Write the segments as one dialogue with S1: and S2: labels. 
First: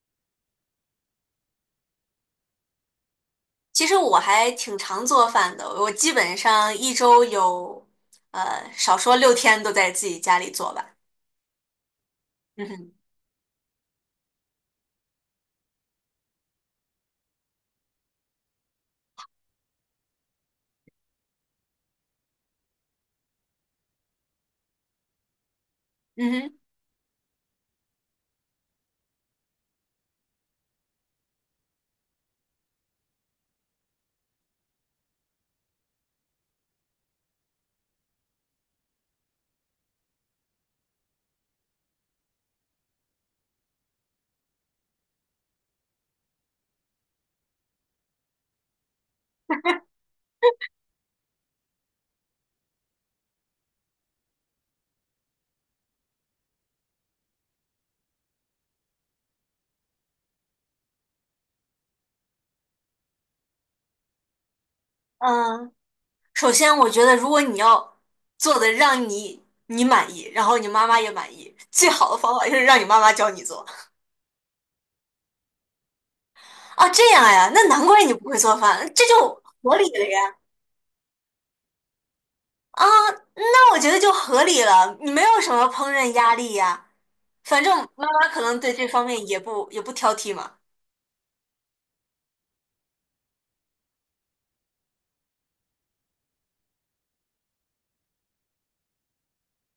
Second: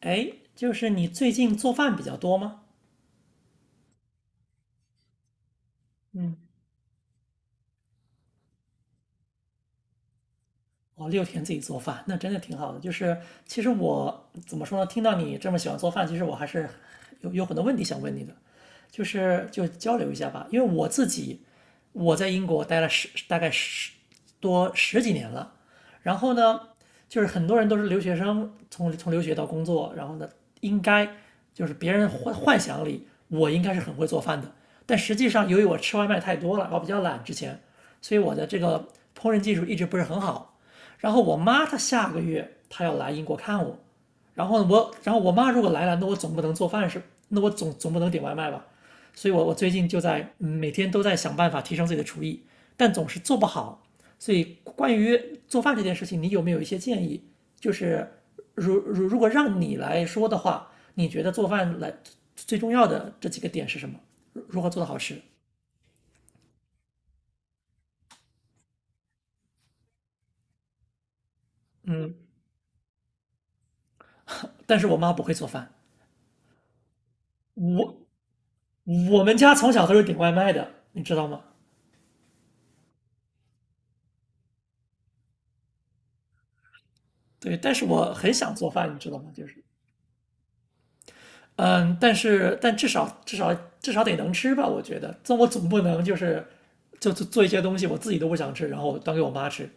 S1: 哎，就是你最近做饭比较多吗？
S2: 其实我还挺常做饭的，我基本
S1: 嗯。
S2: 上一周有，少说六天都在自己家里做吧。
S1: 哦，六天自己做饭，那真的挺
S2: 嗯
S1: 好的。就
S2: 哼，
S1: 是其实我怎么说呢？听到你这么喜欢做饭，其实我还是有很多问题想问你的，就交流一下吧。因为我自己我在英国待了大概多十几年了，然后
S2: 嗯
S1: 呢，就是很多人都是留学生，从留学到工作，然后呢，应该就是别人幻想里我应该是很会做饭的，但实际上由于我吃外卖太多了，我比较懒之前，所以我的这个烹饪技术一直不是很好。然后我妈她下个月她要来英国看我，然后我妈如果来了，那我总不能点外卖吧，所以我最近就在每天都在想办法提升自己的厨艺，但总是做不好。所以关于做饭这件事情，你有没有一些建议？就是如果让你来说的话，你觉得做饭来最重要的这几个点是什么？如何做的好吃？
S2: 哼。嗯。首先我觉得，如果你要做的让你满意，然后你妈妈也满意，最好
S1: 嗯，
S2: 的方法就是让你妈妈教你做。
S1: 但是我妈不会做饭，
S2: 啊，这样呀，那难怪
S1: 我
S2: 你不会做饭，这
S1: 我们
S2: 就
S1: 家从
S2: 合理
S1: 小都是
S2: 了
S1: 点外
S2: 呀。
S1: 卖的，你知道吗？
S2: 啊，那我觉得就合理了，你没有什么烹饪压力呀。
S1: 对，
S2: 反
S1: 但
S2: 正
S1: 是
S2: 妈
S1: 我
S2: 妈
S1: 很
S2: 可
S1: 想
S2: 能
S1: 做
S2: 对这
S1: 饭，你
S2: 方
S1: 知道
S2: 面
S1: 吗？
S2: 也
S1: 就是，
S2: 不也不挑剔嘛。
S1: 嗯，但是但至少得能吃吧，我觉得。这我总不能就是就做一些东西我自己都不想吃，然后端给我妈吃。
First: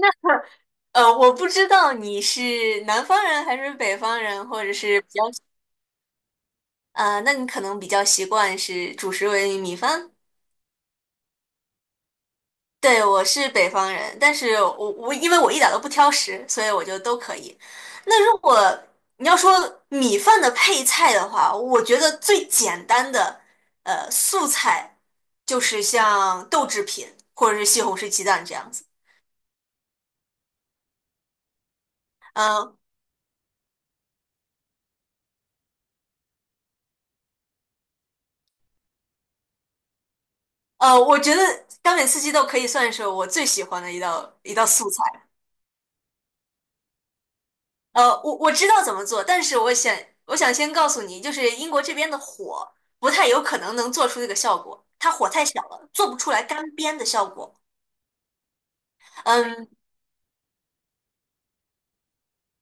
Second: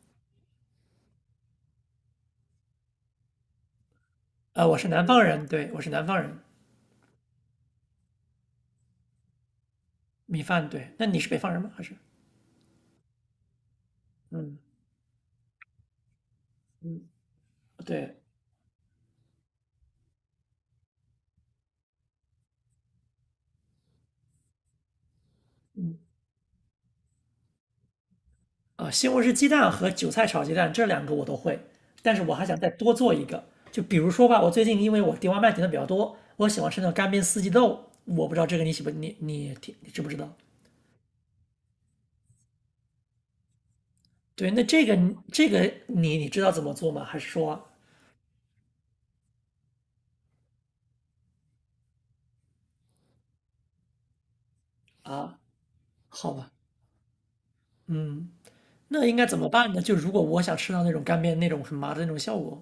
S2: 我不知道你是南方人还是北方人，或
S1: 啊，
S2: 者
S1: 我是
S2: 是
S1: 南
S2: 比
S1: 方
S2: 较，
S1: 人，对，我是南方人，
S2: 那你可能比较习惯是主食为米饭。
S1: 米饭，对。那你是北方人吗？还是？
S2: 对，我是北方人，但是
S1: 嗯
S2: 我因为我一点都不挑食，所以我就
S1: 嗯，
S2: 都可以。
S1: 对，
S2: 那如果你要说米饭的配菜的话，我觉得最简单的素菜就是像豆制品或者是西红柿鸡蛋这样子。
S1: 啊，西红柿鸡蛋和韭菜炒鸡蛋这两个我都会，但是我还想再
S2: 嗯。
S1: 多做一个。就比如说吧，我最近因为我点外卖点的比较多，我喜欢吃那种干煸四季豆，我不知道这个你喜不你你你你知不知道？
S2: 我觉得干煸四季豆可以算是我最喜欢的一道
S1: 对，
S2: 一
S1: 那
S2: 道
S1: 这
S2: 素
S1: 个
S2: 菜。
S1: 这个你你知道怎么做吗？还是说
S2: 我知道怎么做，但是我想先告诉你，就是英国这边的火不太有可能能做出这个效果，它火
S1: 啊，
S2: 太小了，做不出
S1: 好
S2: 来
S1: 吧，
S2: 干煸的效果。
S1: 嗯，那应该怎么
S2: 嗯。
S1: 办呢？就如果我想吃到那种干煸那种很麻的那种效果，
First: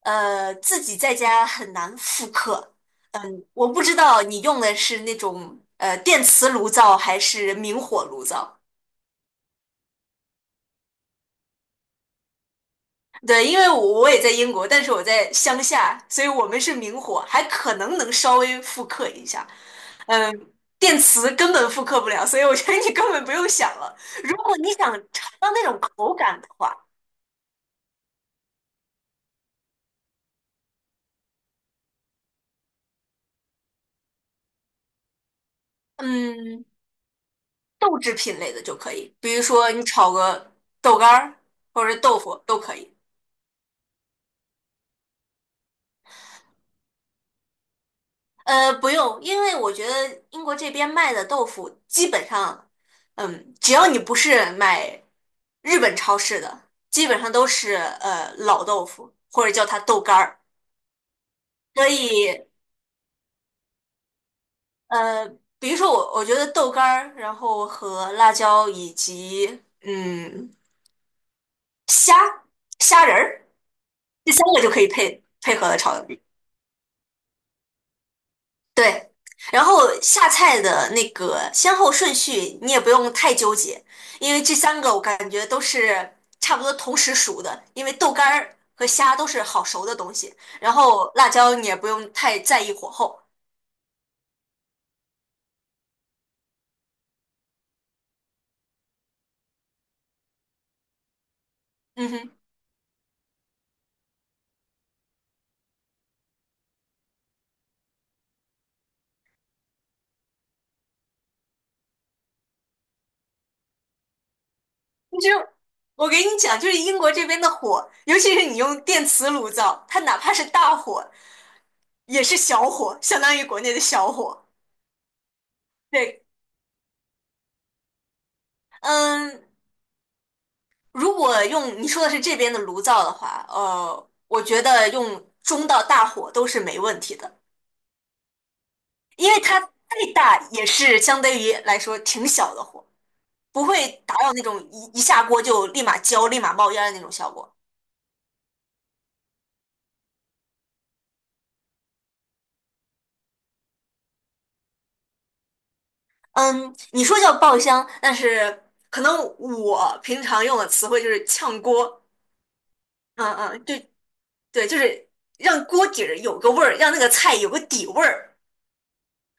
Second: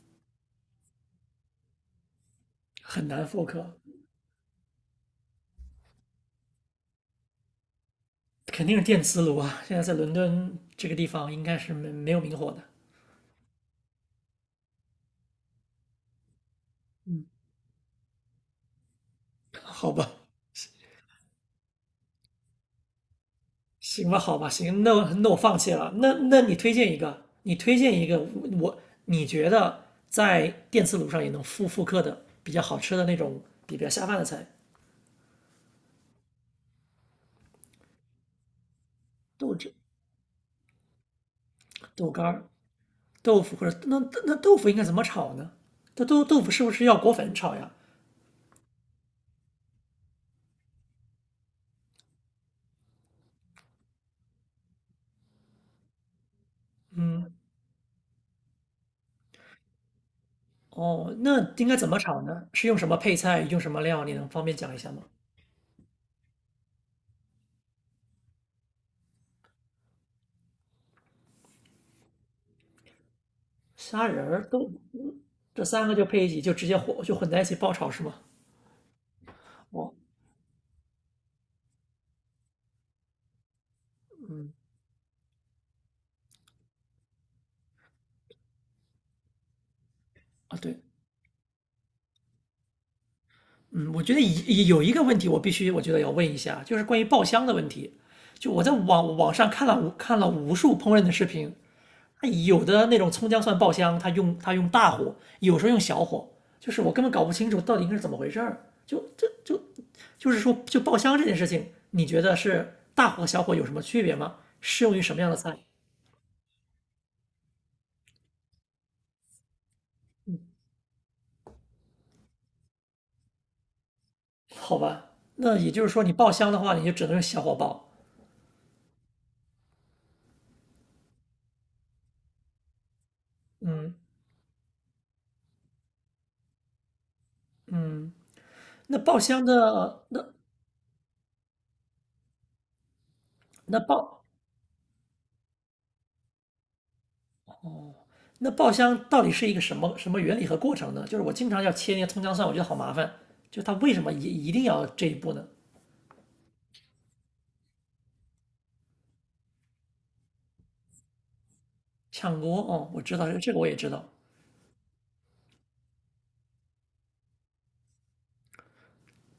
S2: 自己在家很难复刻。
S1: 很难复
S2: 我
S1: 刻，
S2: 不知道你用的是那种电磁炉灶还是明火炉灶。
S1: 肯定是电磁炉啊。现在在伦敦这个地方应该是没有明火的，
S2: 对，因为我也在英国，但是我在乡下，所以我们是明火，还可能能稍微复刻一下。
S1: 好吧。
S2: 嗯，电磁根本复刻不了，所以我觉得你根本不用想了。
S1: 行吧，
S2: 如
S1: 好吧，
S2: 果你
S1: 行，
S2: 想
S1: 那
S2: 尝
S1: 我
S2: 到
S1: 放
S2: 那
S1: 弃
S2: 种
S1: 了。
S2: 口
S1: 那
S2: 感的
S1: 你推
S2: 话，
S1: 荐一个，你推荐一个，我你觉得在电磁炉上也能复刻的比较好吃的那种比较下饭的菜，
S2: 嗯，豆制品类的就可以，比如
S1: 豆
S2: 说
S1: 汁、
S2: 你炒个豆干儿或者
S1: 豆
S2: 豆
S1: 干
S2: 腐
S1: 儿、
S2: 都可以。
S1: 豆腐或者那豆腐应该怎么炒呢？那豆腐是不是要裹粉炒呀？
S2: 呃，不用，因为我觉得英国这边卖的豆腐基本上，嗯，只要你不是买日本超市的，基本上都是老豆腐，或者叫它豆干儿。
S1: 哦，那应该怎
S2: 所
S1: 么炒呢？
S2: 以，
S1: 是用什么配菜，用什么料？你能方便讲一下吗？
S2: 呃，比如说我，我觉得豆干儿，然后和辣椒以及虾仁儿，
S1: 虾仁
S2: 这三
S1: 儿、
S2: 个
S1: 豆
S2: 就可以
S1: 腐，
S2: 配配
S1: 这
S2: 合的
S1: 三个就
S2: 炒。
S1: 配一起，就直接混在一起爆炒是吗？
S2: 对，然后
S1: 哦
S2: 下菜的那个先后顺序你也不用太纠结，因为这三个我感觉都是差不多同时熟的，因为豆干儿和虾都是好熟的东西，
S1: 啊，
S2: 然
S1: 对，
S2: 后辣椒你也不用太在意火候。
S1: 嗯，我觉得有一个问题，我必须我觉得要问一下，就是关于爆香的问题。就我在网上看了无数烹饪的视频，
S2: 嗯
S1: 那
S2: 哼。
S1: 有的那种葱姜蒜爆香，它用大火，有时候用小火，就是我根本搞不清楚到底应该是怎么回事儿。就是说，就爆香这件事情，你觉得是大火和小火有什么区别吗？适用于什
S2: 其
S1: 么样
S2: 实
S1: 的菜？
S2: 我给你讲，就是英国这边的火，尤其是你用电磁炉灶，它哪怕是大火也是小火，相当于国内的小火。
S1: 好吧，那也就是说，你
S2: 对。
S1: 爆香的话，你就只能用小火爆。
S2: 嗯，如果用你说的是这边的炉灶的话，
S1: 嗯，
S2: 我觉得用中到大火都是没问题的，
S1: 那爆
S2: 因为
S1: 香
S2: 它再
S1: 的那
S2: 大也是相对于来说挺小的火，不
S1: 那
S2: 会达
S1: 爆
S2: 到那种一下锅就立马焦、立马冒烟的那种效果。
S1: 那爆香到底是一个什么什么原理和过程呢？就是我经常要切那些葱姜蒜，我觉得好麻烦。就它为什么一定要这一步呢？
S2: 嗯，你说叫爆香，但是可能我平常用的词汇就是炝锅。
S1: 炝锅哦，我知道这
S2: 嗯
S1: 个这个
S2: 嗯，
S1: 我也知
S2: 对
S1: 道。
S2: 对，就是让锅底儿有个味儿，让那个菜有个底味儿。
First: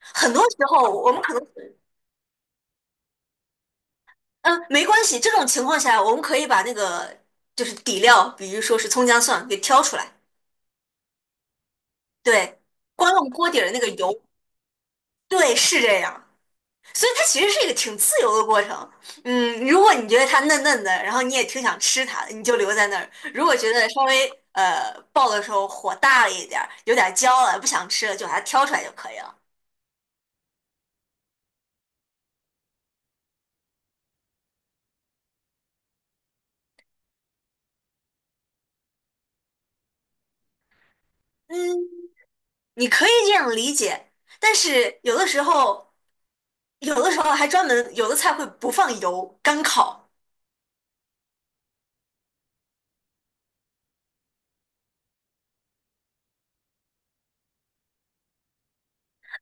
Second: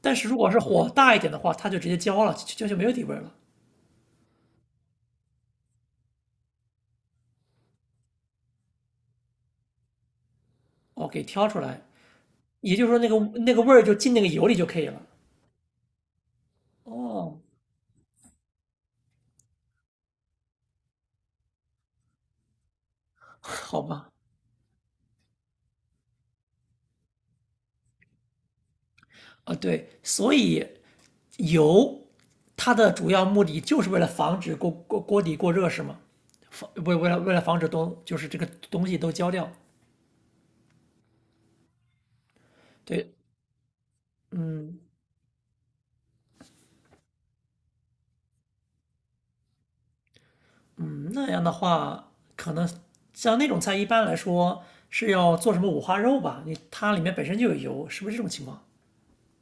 S1: 但是如
S2: 多
S1: 果
S2: 时
S1: 是火
S2: 候我
S1: 大一
S2: 们
S1: 点
S2: 可
S1: 的
S2: 能。
S1: 话，它就直接焦了，就没有底味了。
S2: 嗯，没关系，这种情况下我们可以把那个就是底料，比如说是葱姜蒜给挑出来。
S1: 哦，给挑出来，
S2: 对，
S1: 也就是说那
S2: 光用
S1: 个
S2: 锅
S1: 那
S2: 底
S1: 个
S2: 儿的
S1: 味
S2: 那
S1: 儿
S2: 个
S1: 就进那
S2: 油，
S1: 个油里就可以了。
S2: 对，是这样。所以它
S1: 哦，
S2: 其实是一个挺自由的过程。嗯，如果你觉得它嫩嫩的，然后你也挺想吃它的，你就留在那儿；如果觉
S1: 好
S2: 得稍
S1: 吧，
S2: 微爆的时候火大了一点儿，有点焦了，不想吃了，就把它挑出来就可以了。
S1: 啊对，所以油它的主要目的就是为了防止锅底过热是吗？为了防止东就是这个东西都焦掉。
S2: 嗯，你可
S1: 对，
S2: 以这样理解，但是有的时候，有的时候还专门有的菜会不放油，干烤。
S1: 嗯，那样的话，可能像那种菜一般来说是要做什么五花肉吧？它里面本身就有油，是不是这种情况？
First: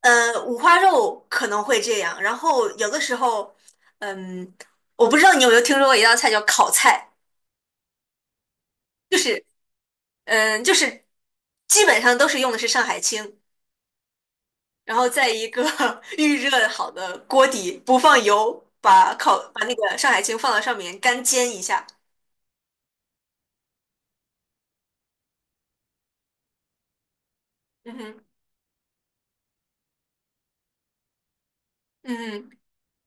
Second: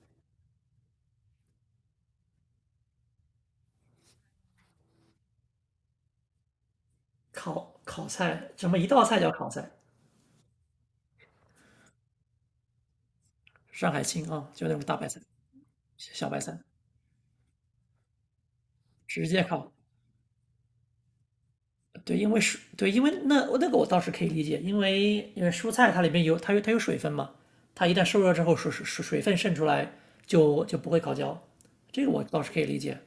S2: 呃，五花肉可能会这样，然后有的时候，嗯，我不知道你有没有听说过一道菜叫烤菜，
S1: 烤菜，什么一道
S2: 就
S1: 菜叫
S2: 是，
S1: 烤菜？
S2: 嗯，就是基本上都是用的是上海青，
S1: 上海青啊，就那种大
S2: 然
S1: 白
S2: 后
S1: 菜、
S2: 在一个
S1: 小
S2: 预
S1: 白菜，
S2: 热好的锅底，不放油，把
S1: 直
S2: 烤
S1: 接
S2: 把
S1: 烤。
S2: 那个上海青放到上面干煎一下。
S1: 对，因为是，对，因为那那个我倒是可以理解，因为因为蔬菜它里面有它有它有水分嘛，它一
S2: 嗯
S1: 旦受
S2: 哼。
S1: 热之后水分渗出来就不会烤焦，这个
S2: 嗯
S1: 我倒是可
S2: 哼。
S1: 以理解，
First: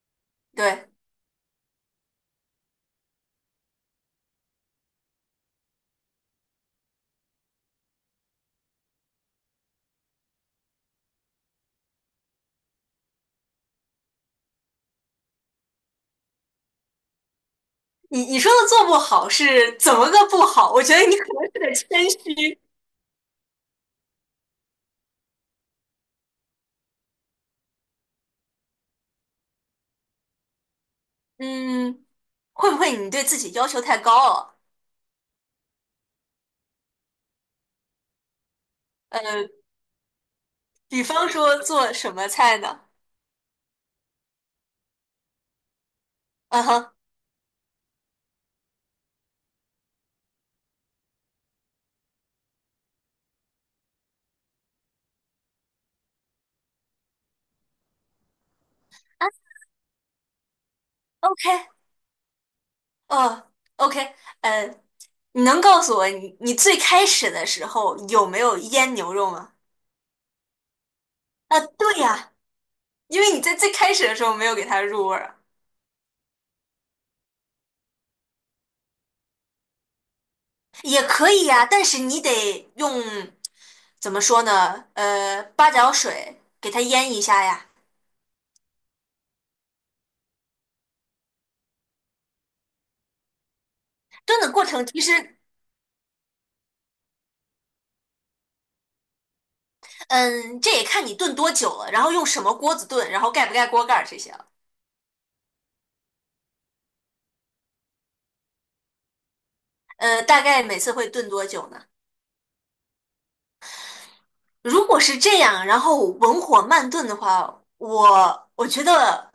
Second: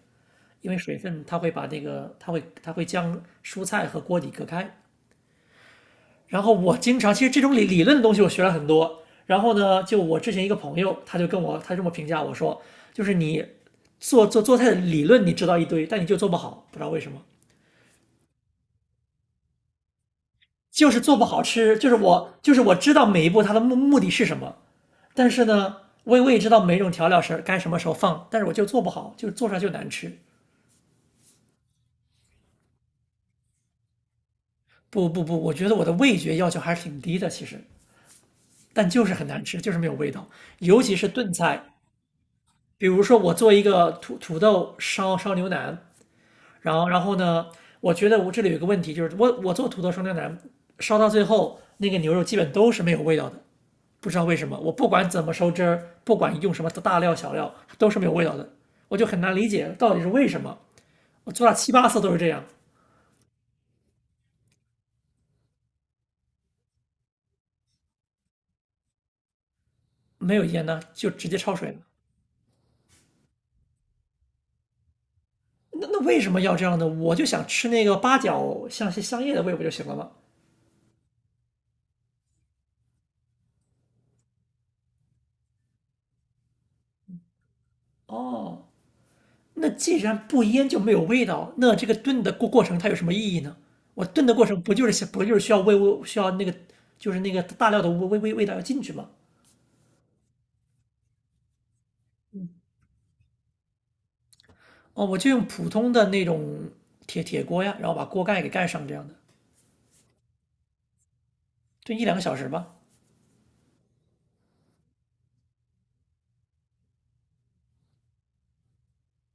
S1: 因为
S2: 对，
S1: 水分它会把那个它会它会将蔬菜和锅底隔开。然后我经常，其实这种理论的东西我学了很多。然后呢，就我之前一个朋友，他这么评价我说，就是你做菜的理论你知道一堆，但你就做不好，不知道为什么，
S2: 你你说的做不好是怎么个不好？我
S1: 就
S2: 觉
S1: 是
S2: 得
S1: 做
S2: 你
S1: 不
S2: 可
S1: 好
S2: 能是
S1: 吃。就是
S2: 个谦虚。
S1: 我知道每一步它的目的是什么，但是呢，我也知道每一种调料是该什么时候放，但是我就做不好，就做出来就难吃。
S2: 嗯，会不会你对自己要求太高了？
S1: 不，我觉得我的味觉要求还是挺低的，其实，但就是很难
S2: 呃，
S1: 吃，就是没有味道，尤其
S2: 比
S1: 是
S2: 方
S1: 炖
S2: 说
S1: 菜，
S2: 做什么菜呢？
S1: 比如说，我做一个土豆烧牛腩，
S2: 嗯哼。
S1: 然后呢，我觉得我这里有一个问题，就是我做土豆烧牛腩，烧到最后那个牛肉基本都是没有味道的，不知道为什么。我不管怎么收汁儿，不管用什么大料小料，都是没有味道的，我就很
S2: 啊
S1: 难理解到底是为什么。我做
S2: ，OK。
S1: 了七八次都是这样，
S2: 哦，OK。呃，你能告诉我你最开始的时候有没有腌牛肉吗？
S1: 没有盐呢就直接焯
S2: 啊，
S1: 水了。
S2: 对呀，因为你在最开始的时候没有给它入味儿啊。
S1: 那为什么要这样呢？我就想吃那个八角香叶的味不就行了吗？
S2: 也可以呀，但是你得用怎么说呢？呃，八角水给它腌一下呀。
S1: 哦，那既然不腌就没有味道，那这个炖的过程它有什么意义呢？我炖的
S2: 炖
S1: 过
S2: 的
S1: 程
S2: 过程其实，
S1: 不就是需要味需要那个就是那个大料的味道要进去吗？
S2: 嗯，这也看你炖多久了，然后用什么锅子炖，然后盖不盖锅盖儿这些了。
S1: 哦，我就用普通的那种铁锅呀，然后把锅盖给盖上这样的，
S2: 呃，大概每次会炖多久呢？
S1: 炖一两个小时吧。
S2: 如果是这样，然后文火慢炖的话，我觉得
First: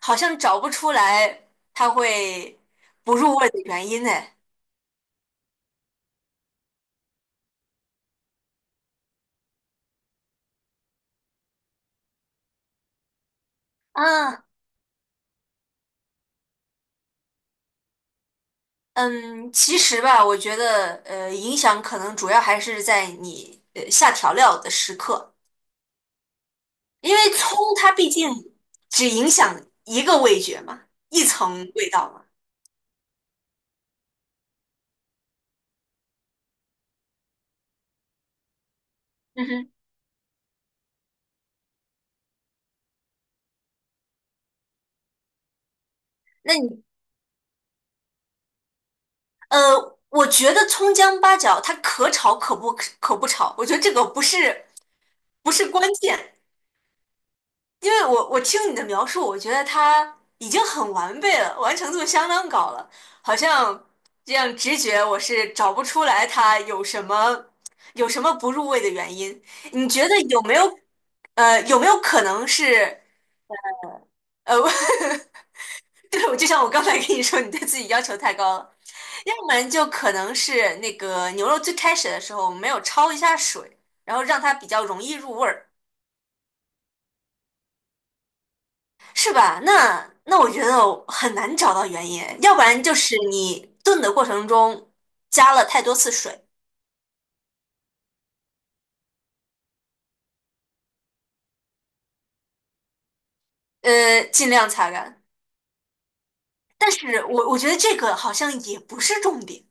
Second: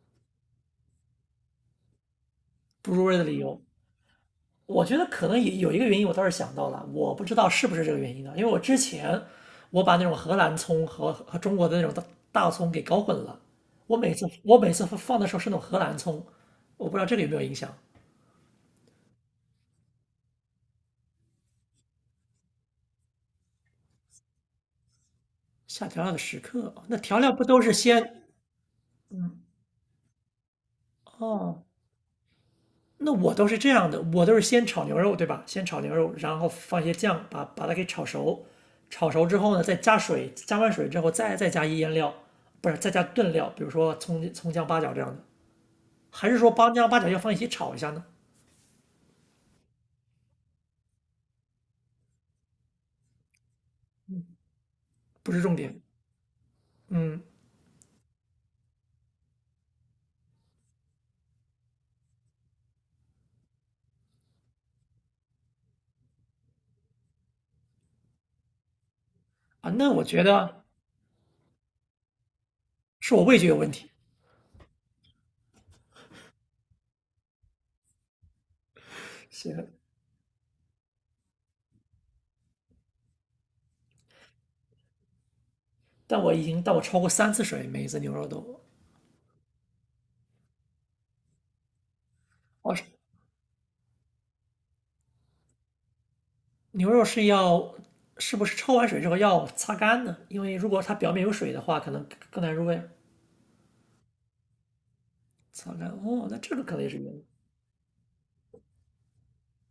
S2: 好像找不出来它会
S1: 不入
S2: 不
S1: 味的
S2: 入
S1: 理
S2: 味的
S1: 由，
S2: 原因呢。
S1: 我觉得可能也有一个原因，我倒是想到了，我不知道是不是这个原因呢？因为我之前我把那种荷兰葱和中国的那种大葱给搞混了，
S2: 啊。
S1: 我每次放的时候是那种荷兰葱，我不知道这个有没有影响。
S2: 嗯，其实吧，我觉得影响可能主要还是在你下调料的时刻，
S1: 下调料的时刻啊，哦那
S2: 因
S1: 调
S2: 为
S1: 料不
S2: 葱
S1: 都是
S2: 它毕
S1: 先
S2: 竟只影响一个味觉嘛，一层
S1: 哦？
S2: 味道嘛。
S1: 那我都是这样的，我都是先炒牛肉，对吧？先炒牛肉，然后放一些酱，把它给炒熟。炒熟之
S2: 嗯
S1: 后呢，
S2: 哼。
S1: 再加水，加完水之后再加一腌料，不是再加炖料，比如说葱姜八角这样的，还是说
S2: 那
S1: 八
S2: 你
S1: 姜八角要放一起炒一下呢？
S2: 我觉得葱姜八角它可炒可不炒，我觉得这个不是。
S1: 不是
S2: 不
S1: 重
S2: 是
S1: 点。
S2: 关键，
S1: 嗯
S2: 因为我听你的描述，我觉得它已经很完备了，完成度相当高了，好像这样直觉我是找不出来它有什么有什么不入味的原因。
S1: 啊，
S2: 你
S1: 那我
S2: 觉得
S1: 觉
S2: 有没
S1: 得
S2: 有有没有可能是
S1: 是我味觉有问题。
S2: 呃，对，我就像我刚才跟你说，你对自己要求太高了，要不
S1: 行，
S2: 然就可能是那个牛肉最开始的时候我们没有焯一下水，然后让它比较容易入味儿。
S1: 但我已经但我超过三次水，每一次牛肉都，
S2: 是吧？那那我觉得很难找到原因，要不
S1: 哦，
S2: 然
S1: 是
S2: 就是你炖的过程中加了太多次水。
S1: 牛肉是要是不是焯完水之后要擦干呢？因为如果它表面有水的话，可能更难入味。
S2: 呃，尽量擦干。
S1: 擦干哦，那这个可能也
S2: 但
S1: 是原因。
S2: 是我觉得这个好像也不是重点。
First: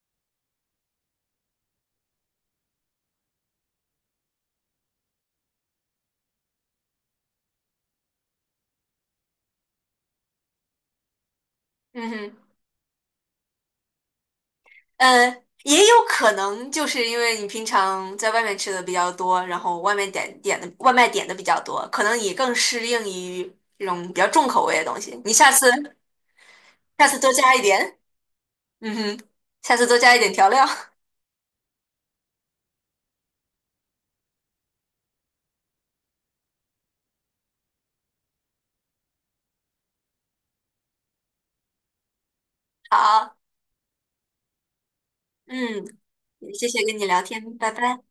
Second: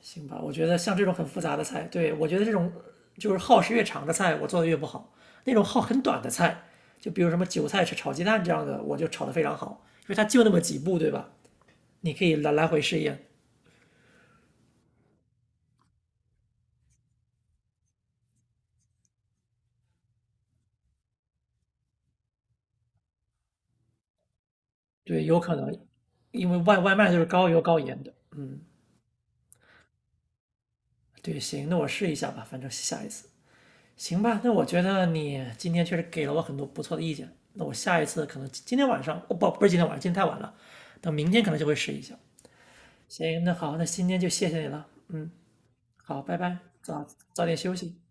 S1: 行吧，我觉得像这种很复杂的菜，对，我觉得这种就是耗时越长的菜，我做的越不好。那种耗很短的菜，就比如什么韭菜炒鸡蛋这样的，我就炒得非常好，因为它就那么几步，对吧？
S2: 嗯
S1: 你可
S2: 哼。
S1: 以来回试验。
S2: 呃，也有可能就是因为你平常在外面吃的比较多，然后外面点的外卖点的比较多，可能你更适应于这种比较重口味的东西。
S1: 对，
S2: 你
S1: 有
S2: 下
S1: 可
S2: 次
S1: 能，因为外
S2: 下
S1: 卖就
S2: 次
S1: 是
S2: 多
S1: 高
S2: 加
S1: 油
S2: 一
S1: 高
S2: 点，
S1: 盐的。嗯，
S2: 嗯哼，下次多加一点调料。
S1: 对，行，那我试一下吧，反正下一次。行吧，那我觉得你今天确实给了我很多不错的意见。那我下一次可能今天晚上，哦不，不是今天晚上，今天太晚了，等明天可能就会试一下。
S2: 好。
S1: 行，那好，那今天就谢谢你了。嗯，
S2: 嗯。
S1: 好，拜
S2: 也
S1: 拜，
S2: 谢谢跟你
S1: 早
S2: 聊
S1: 早点
S2: 天，拜
S1: 休息。
S2: 拜。